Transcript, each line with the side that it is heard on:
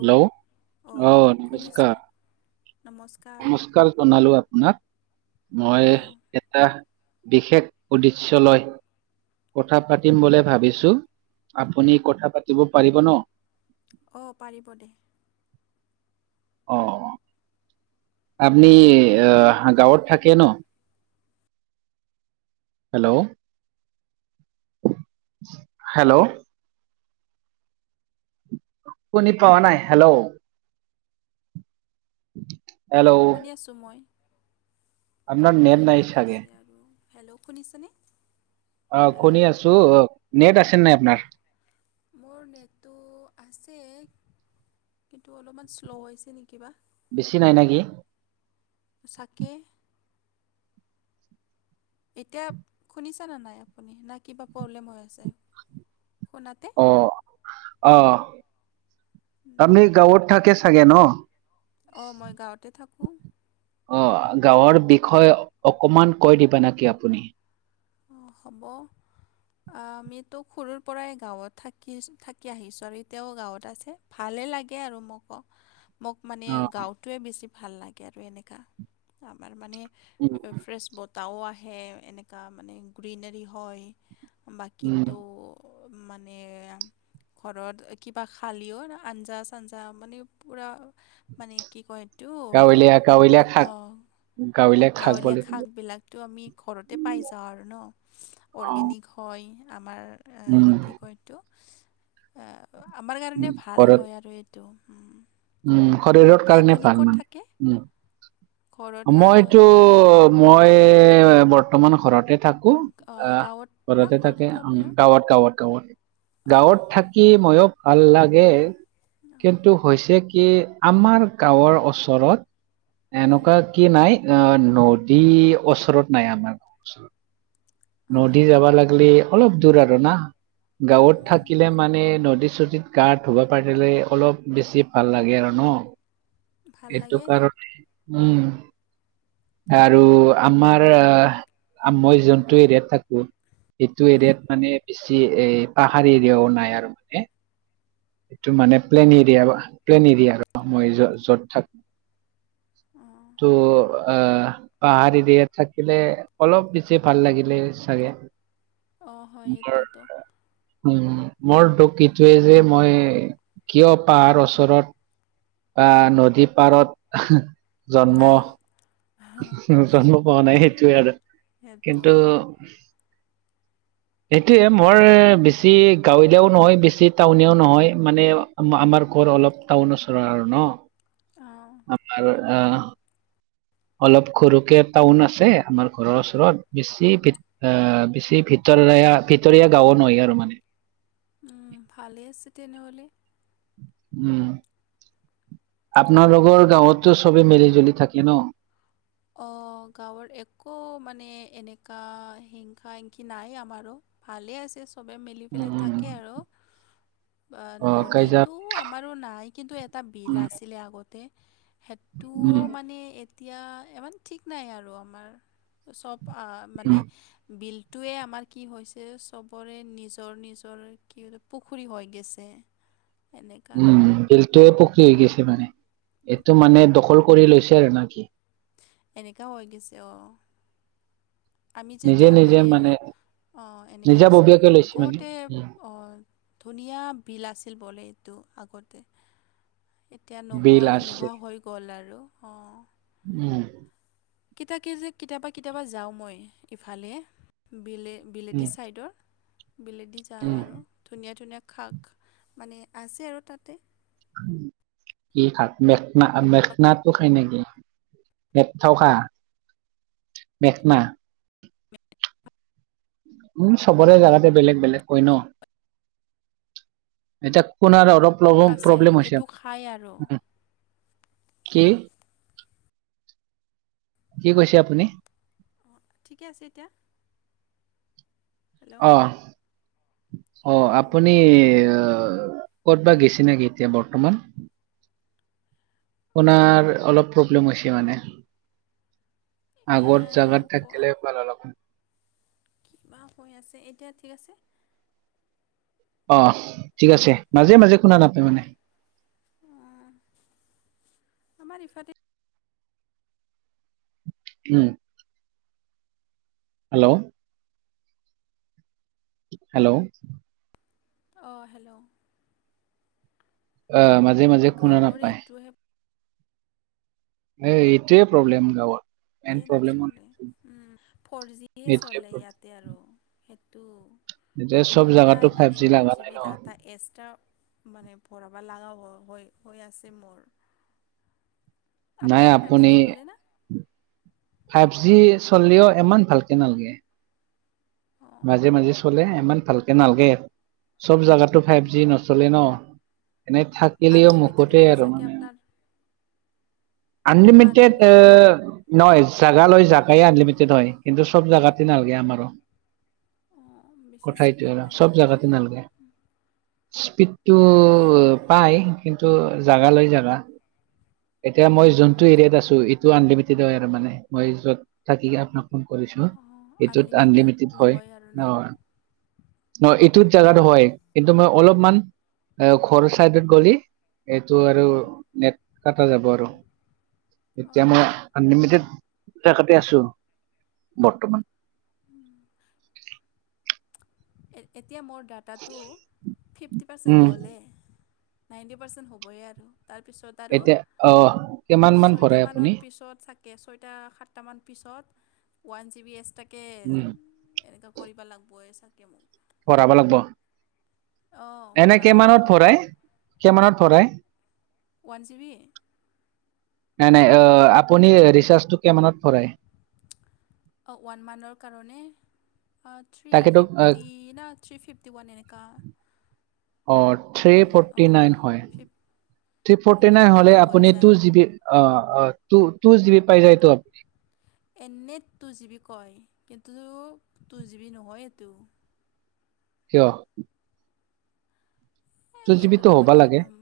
right: Hello
left: অঁ
right: অহ
left: শুনিছোঁ
right: নমস্কাৰ। নমস্কাৰ জনালো আপোনাক। মই
left: অঁ
right: এটা বিশেষ উদ্দেশ্য লৈ কথা পাতিম বুলি ভাবিছো আপুনি কথা পাতিব পাৰিব ন?
left: অঁ পাৰিব দে।
right: অ আপনি আহ গাঁৱত থাকে ন? হেল্ল' হেল্ল' শুনি পোৱা নাই হেল্ল' [unintelligible]
left: শুনি আছোঁ মই
right: আপনাৰ
left: কি
right: নেট
left: বা
right: নাই ছাগে?
left: হৈছে আৰু হেল্ল' শুনিছেনে?
right: আহ
left: হেল্ল'
right: শুনি আছো নেট আছে নাই আপনাৰ?
left: কি কিন্তু অলপমান শ্ল' হৈছে নি কিবা।
right: বেছি নাই না কি?
left: চাকে এতিয়া শুনিছানে নাই আপুনি নাই কিবা প্ৰব্লেম হৈ আছে? ফোনতে
right: অ' অ আপনি গাঁৱত থাকে চাগে ন?
left: অঁ মই গাঁৱতে থাকোঁ।
right: অ গাঁৱৰ বিষয়ে অকমান কৈ দিবা নাকি আপুনি?
left: অ হ'ব আ আমিতো সৰুৰ পৰাই গাঁৱত থাকি ছো থাকি আহিছো এতিয়াও গাঁৱত আছে ভাল ভালেই লাগে আৰু মো-ক মোক মানে
right: অ
left: গাওঁটোৱে বেছি ভাল লাগে আৰু এনেকা আমাৰ মানে
right: উম
left: ফ্ৰেছ বতাও আহে এনেকুৱা মানে গ্ৰীনেৰী হয়,
right: উম
left: বাকীটো মানে ঘৰত কিবা খালিও আঞ্জা -চাঞ্জা মানে পুৰা মানে কি কয় এইটো
right: গাৱলীয়া গাৱলীয়া খাক
left: ককাৱলীয়া শাক বিলাকো আমি ঘৰতে পাই যাওঁ আৰু আৰু ন
right: অ
left: অৰ্গেনিক হয় আমাৰ
right: উম
left: কি কয় এইটো এ আমাৰ কাৰণে
right: উম
left: ভাল
right: ঘৰত
left: হয় আৰু এইটো। উম।
right: উম শৰীৰৰ
left: বাকী
right: কাৰণে
left: আপুনি
right: ভাল
left: ক'ত থাকে
right: মানে
left: ঘৰত
right: উম
left: না
right: মইটো মই মই বৰ্তমান ঘৰতে থাকো
left: আহ,
right: অ
left: গাঁৱত না
right: ঘৰতে থাকে
left: ঘৰটো আপোনাৰ
right: গাঁৱত গাঁৱত গাঁৱত
left: অঁ
right: গাঁৱত থাকি ময়ো ভাল লাগে,
left: অঁ
right: কিন্তু হৈছে কি আমাৰ গাঁৱৰ ওচৰত,
left: উম,
right: এনেকুৱা কি নাই অ নদী ওচৰত নাই আমাৰ - নদী
left: অঁ
right: যাবা লাগিলে অলপ দূৰ আৰু না গাঁৱত
left: উম,
right: থাকিলে মানে নদী চু গা ধুবা পাৰিলে অলপ বেছি ভাল লাগে আৰু ন?
left: ভাল
right: সেইটো
left: লাগে
right: কাৰণে উম আৰু আমাৰ মই যেন যিটো এৰিয়াত থাকো সিটো
left: উম,
right: এৰিয়াত মানে চি এই পাহাৰ এৰিয়াও নাই আৰু মানে। এইটো মানে প্লেন এৰিয়া প্লেন এৰিয়া আৰু মই য য'ত থাকো
left: অঁ
right: ত' আ পাহাৰ এৰিয়াত থাকিলে অলপ বেছি ভাল লাগিলে চাগে।
left: অঁ হয়
right: মোৰ
left: এইটোত
right: উম মোৰ দুখ এইটোৱে যে মই কিয় পাহাৰ ওচৰত বা নদী পাৰত জন্ম
left: নাই
right: জন্ম পোৱা নাই সেইটোৱে আৰু
left: সেইটো
right: কিন্তু সেইটোৱে মোৰ বেছি গাঁৱলীয়াও নহয় বেছি টাউনিয়াও নহয় মানে মাআ আমাৰ ঘৰ অলপ টাউনৰ ওচৰা আৰু ন,
left: অঁ
right: আপনাৰ আ অলপ খৰুকে টাউন আছে আমাৰ ঘৰৰ
left: উম,
right: ওচৰত বেছি কেত আ বেছি ভিতৰ জাগা ভিতৰীয়া গাঁও নহয় আৰু মানে।
left: উম ভালে আছে তেনেহ'লে।
right: উম। আপোনালোকৰ গাঁৱতো চবেই মিলি জুলি থাকে ন?
left: অ' গাঁৱৰ একো মানে এনেকা হিংসা হিংসি নাই আমাৰো। ভালে আছে চবে মিলি পেলাই
right: উম
left: থাকে আৰু। আহ
right: অ কাইজা
left: নদীটো আমাৰো নাই কিন্তু এটা বিল
right: উম
left: আছিলে আগতে। সেইটোও
right: উম
left: মানে এতিয়া ইমান ঠিক নাই আৰু আমাৰ চব অ',
right: উম
left: মানে বিল টোৱে আমাৰ কি হৈছে চবৰে নিজৰ নিজৰ কি বোলে পুখুৰী হৈ গেছে।
right: উম, বিলটো পুখৰী হৈ গেছি। কি মানে, মানে এইটো মানে দখল কৰি লৈছে আৰু না কি?
left: এনেকাও হৈ গেছে অ,
right: নিজে নিজে মানে
left: অ', এনেকুৱা হৈছে,
right: নিজাববীয়াকে লৈছে মানে
left: আগতে
right: উম,
left: অ, ধুনীয়া বিল আছিল বলে এইটো। আগতে, এতিয়া
right: বিল আছে
left: নোহোৱা-নোহোৱা হৈ গ'ল আৰু।
right: উম,
left: কেতিয়াকে যে কেতিয়াবা-কেতিয়াবা যাও মই ইফালে, বিলে বিলেদি
right: উম
left: ছাইডৰ, বিলেদি যাওঁ
right: উম
left: আৰু ধুনীয়া ধুনীয়া শাক, মানে আছে আৰু তাতে।
right: কি শাক, মেডনা মেখ [unintelligible] খাই নেকি, মেকঠাওখা, মেখনা। উম, চবৰে জাগাতে বেলেগ বেলেগ কয় ন। এতিয়া কোনাৰ অৰপ প্লবম,
left: আছে
right: প্ৰব্লেম হৈছে,
left: এইটো খায় আৰু
right: উম, কি? কি কৈছে আপুনি?
left: অঁ ঠিকে আছে এতিয়া? হেল্ল'
right: অ', অ,
left: অঁ
right: আপুনি ক'ত বা গেছি নেকি এতিয়া বৰ্তমান? আপোনাৰ অলপ প্ৰব্লেম হৈছে মানে।
left: এ
right: আগৰ জাগাত
left: কোৱা
right: থাকিলে ভাল অলপমান।
left: কিবা হৈ আছে, এতিয়া ঠিক আছে?
right: অ' ঠিক আছে মাজে মাজে শুনা নাপাই মানে।
left: অঁ আমাৰ ইফালে
right: উম, হেল্ল' হেল্ল'
left: অ, ' হেল্ল'
right: অ', মাজে মাজে শুনা
left: গাঁৱৰ
right: নাপায়।
left: এইটোহে
right: নে এইটোৱে প্ৰব্লেম গাওঁৰ।
left: এতিয়া নচলে উম, ফৰজি হে
right: এইটোৱে
left: চলে
right: প্ৰব্লেম
left: ইয়াতে আৰু। টো
right: এতিয়া চব জাগাতো
left: সদায়
right: ফাইভ
left: মানে ওৱান
right: লগা
left: জি
right: নাই ন
left: বি ডাটা এচট্ৰা মানে ভৰাবা লাগা হৈ, হৈ আছে মোৰ।
right: নাই
left: আপোনাৰ ফাইভ
right: আপুনি
left: জি চলে নে?
right: ফাইভ জি চল্লেও ইমান ভালকে নালগে।
left: অঁ
right: মাজে মাজে চলে ইমান ভালকে নালগে। চব জাগাতো ফাইভ জি নচলে ন? এনেই থাকিলেও
left: আনলিমিটেড
right: মুখতেই
left: হয়
right: আৰু
left: চাগে
right: মানে।
left: আপোনাৰ
right: আনলিমিটেড এ,
left: হয় না
right: নয় জাগা লৈ জাগাই আনলিমিটেড হয় কিন্তু চব জাগাতে নালগে আমাৰো।
left: অঁ বেছি
right: কথা এটোৱে
left: স্পীড
right: আৰ
left: নাই
right: চব
left: চাগে
right: জাগাতে নালগে। স্পীডটো
left: মোৰ ফ-
right: পাই, কিন্তু জাগালৈ
left: অঁ
right: জাগা। এতিয়া মই যোনটো
left: উম,
right: এৰিয়াত আছো এইটো আনলিমিটেড হয় আৰু মানে। মই যত থাকি আপোনাক ফোন কৰিছো,
left: অঁ
right: এইটোত আনলিমিটেড [unintelligible]
left: নহয় আৰু ন
right: এইটোত জাগাত হয় কিন্তু মই অলপমান এ ঘৰৰ চাইডত গলি এইটো আৰু
left: উম,
right: নেট কাটা যাব আৰু এতিয়া
left: অঁ
right: মই আনলিমিটেড। জাগাতে আছো বৰ্তমান।
left: এতিয়া মোৰ ডাটাটো ফিফটি পাৰ্চেণ্ট
right: উম
left: গ'লে। নাইনটি পাৰ্চেণ্ট হ'বই আৰু। তাৰপিছত আৰু
right: এতিয়া অহ কিমান মান ভৰাই
left: ছয়টামানৰ
right: আপুনি
left: পিছত থাক কে ছয়টা সাতটামান পিছত ওৱান জি বি এছটাকে
right: উম
left: এনেক কৈবা লাগবই চাগে মই।
right: ভৰাব লাগ'ব।
left: অঁ
right: এনে
left: ভৰাব লাগিব
right: কেমানত ভৰাই? কেমানত ভৰাই?
left: One GB?
right: নাই নাই অ আপুনি ৰিচাৰ্জ টো কেমানত ভৰাই?
left: অ ওৱান মান্থৰ কাৰণে? থ্ৰী
right: তাকেতো
left: ফিফটি না থ্ৰী ফিফটি ওৱান এনেকা।
right: অ থ্ৰী ফৰ্টি নাইন হয়।
left: ফিফ
right: থ্ৰী ফৰ্টি নাইন
left: ফিফটি
right: হলে
left: ওৱান হৈ
right: আপুনি টু
left: যায়
right: জি বি, অ অ - টু - টু জিবি পাই যায়টো আপুনি।
left: এনে টু জি বি কয় কিন্তু টু জি বি নহয় এটো।
right: কিয়? টু
left: এই
right: জিবিতো
left: এইটোতো মই
right: হ'বা
left: কি
right: লাগে।
left: ক'ম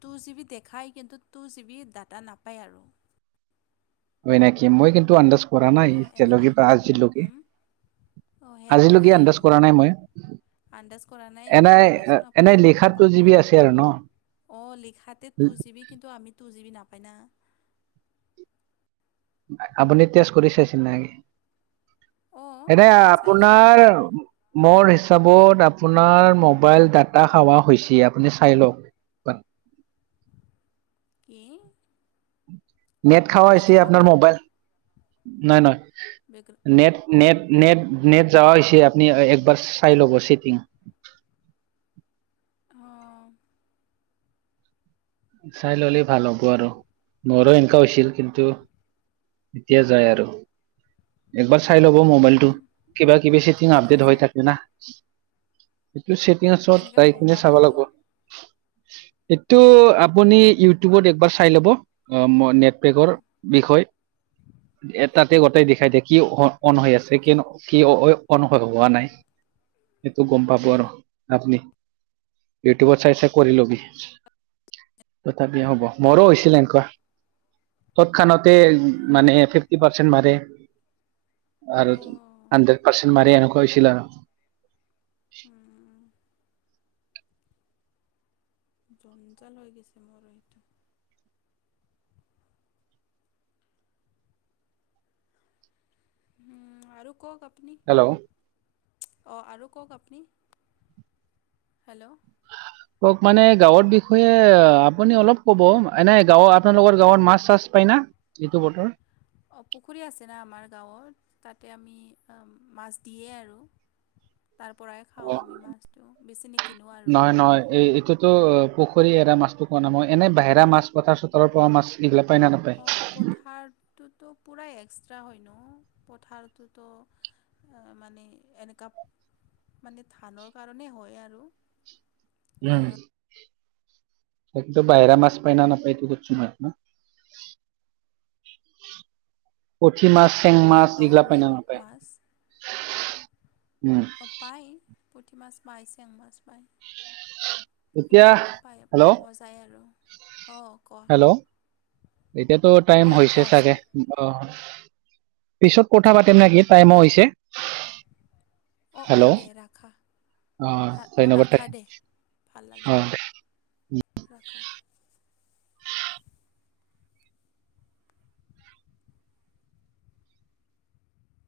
left: টু জি বি দেখায় কিন্তু টু জি বি ডাটা নাপায় আৰু।
right: হয় নেকি, মই কিন্তু আন্দাজ কৰা নাই
left: অঁ এনেকা
right: এতিয়ালগি বা আজিল লগি।
left: হুম অঁ সেইটোৱে
right: আজিলগি আন্দাজ
left: আৰু
right: কৰা নাই মই।
left: আন্দাজ কৰা নাই
right: এনে
left: কৰিবাচোন
right: এনে
left: আপুনি গম
right: লিখাত টু
left: পাব
right: জি বি
left: আৰু।
right: আছে ন
left: অ লিখাতে টু জিব কিন্তু আমি টু জিব নাপায় না।
right: আপুনি তেজ কৰি চাইছিল নাকি?
left: অঁ
right: এনে
left: চাইছোঁ আমি
right: আপোনাৰ মোৰ হিচাপত আপোনাৰ মোবাইল ডাটা খাৱা হৈছি আপুনি চাই লওক। [unintelligible]
left: কি?
right: নেট খাৱা হৈছি আপোনাৰ
left: বেকগ্ৰাউণ্ড
right: মোবাইল, নয়
left: বেক
right: নয়। নেট নেট
left: অঁ
right: নেট নেট যাৱা হৈছি আপনি একবাৰ চাই ল'ব চেটিং।
left: অ।
right: চাই ললেই ভাল হ'ব আৰু মোৰো এনকা হৈছিল কিন্তু এতিয়া যায় আৰু একবাৰ চাই ল'ব মোবাইলটো কিবা কিবি চেটিং
left: কেনেকৈ
right: আপডেট হৈ
left: চাওঁ
right: থাকে না। চেটিং ছোৱাত
left: কেনেকৈ
right: যাই
left: গম
right: কিনে
left: পাব
right: চাব
left: এইটো
right: লাগিব, এইটো আপ- আপুনি ইউটিউবত একবাৰ চাই ল'ব। অ ম নেটপেকৰ বিষয়। তাতে গোটেই গতাই দেখাই দিয়ে কি অন অন হৈ আছে
left: কি
right: কিনো-কি অন হোৱা নাই। সেইটো গম পাব আৰ। আপনি ইউটিউবত চাই চাই কৰি ল'বি। তথাপি হ'ব মোৰো হৈছিল এনেকুৱা তৎক্ষণাত। তাতে
left: অঁ
right: মানে ফিফটি পাৰ্চেণ্ট মাৰে। আৰু
left: অঁ
right: হাণ্ড্ৰেড পাৰ্চেণ্ট মাৰি এনেকুৱা হৈছিল আৰু।
left: হুম জঞ্জাল হৈ গৈছে মোৰ এইটো। হুম আৰু কওক আপ-
right: হেল্ল'
left: অ আৰু কওক আপুনি? হেল্ল'
right: কওক মানে গাঁৱৰ বিষয়ে আপুনি অলপ ক'ব এনে গাঁৱৰ আপোনালোকৰ গাঁৱত মাছ-চাছ পায় না? এইটো বতৰ
left: অ পুখুৰী আছে না আমাৰ গাঁৱত তাতে আমি মাছ দিয়ে আৰু।
right: [inaudible]
left: তাৰ পৰাই
right: অ
left: খাওঁ আমি মাছটো বেছি নিক
right: নহয় নহয় এই এতিয়াতো। পুখুৰী এৰা মাছটো কোৱা নাই মই, এনে বাহিৰা মাছ পথাৰ-চোথৰৰ পৰা মাছ এইবিলাক
left: অ পথাৰটোতো পুৰাই এক্সট্ৰা হয় নঅ পথাৰটো ত মানে এনেকা মানে ধানৰ কাৰণে হয় আৰু।
right: উম তাতো বাহিৰা মাছ পায় ন নাপায় এইটো শুধি মই আপোনাক পুঠি মাছ চেং মাছ
left: খাওঁ
right: এইগিলা
left: আমি
right: পাইনা নাপায়? উম
left: অ পায় পুঠি মাছ পায় চেং মাছ পায়।
right: এতিয়া
left: এইবিলাকতো পাই
right: হেল্ল'
left: পোৱা যায় আৰু অ ক'
right: হেল্ল' এতিয়াতো টাইম হৈছে চাগে অ'। পিছত কথা পাতিম নেকি টাইমো হৈছে।
left: অ অ
right: হেল্ল'
left: দে ৰাখা।
right: অ
left: ভাল অঁ
right: ধন্যবাদ
left: ৰাখা
right: থাকিল।
left: দে ভাল
right: অ
left: লাগিলে ৰাখা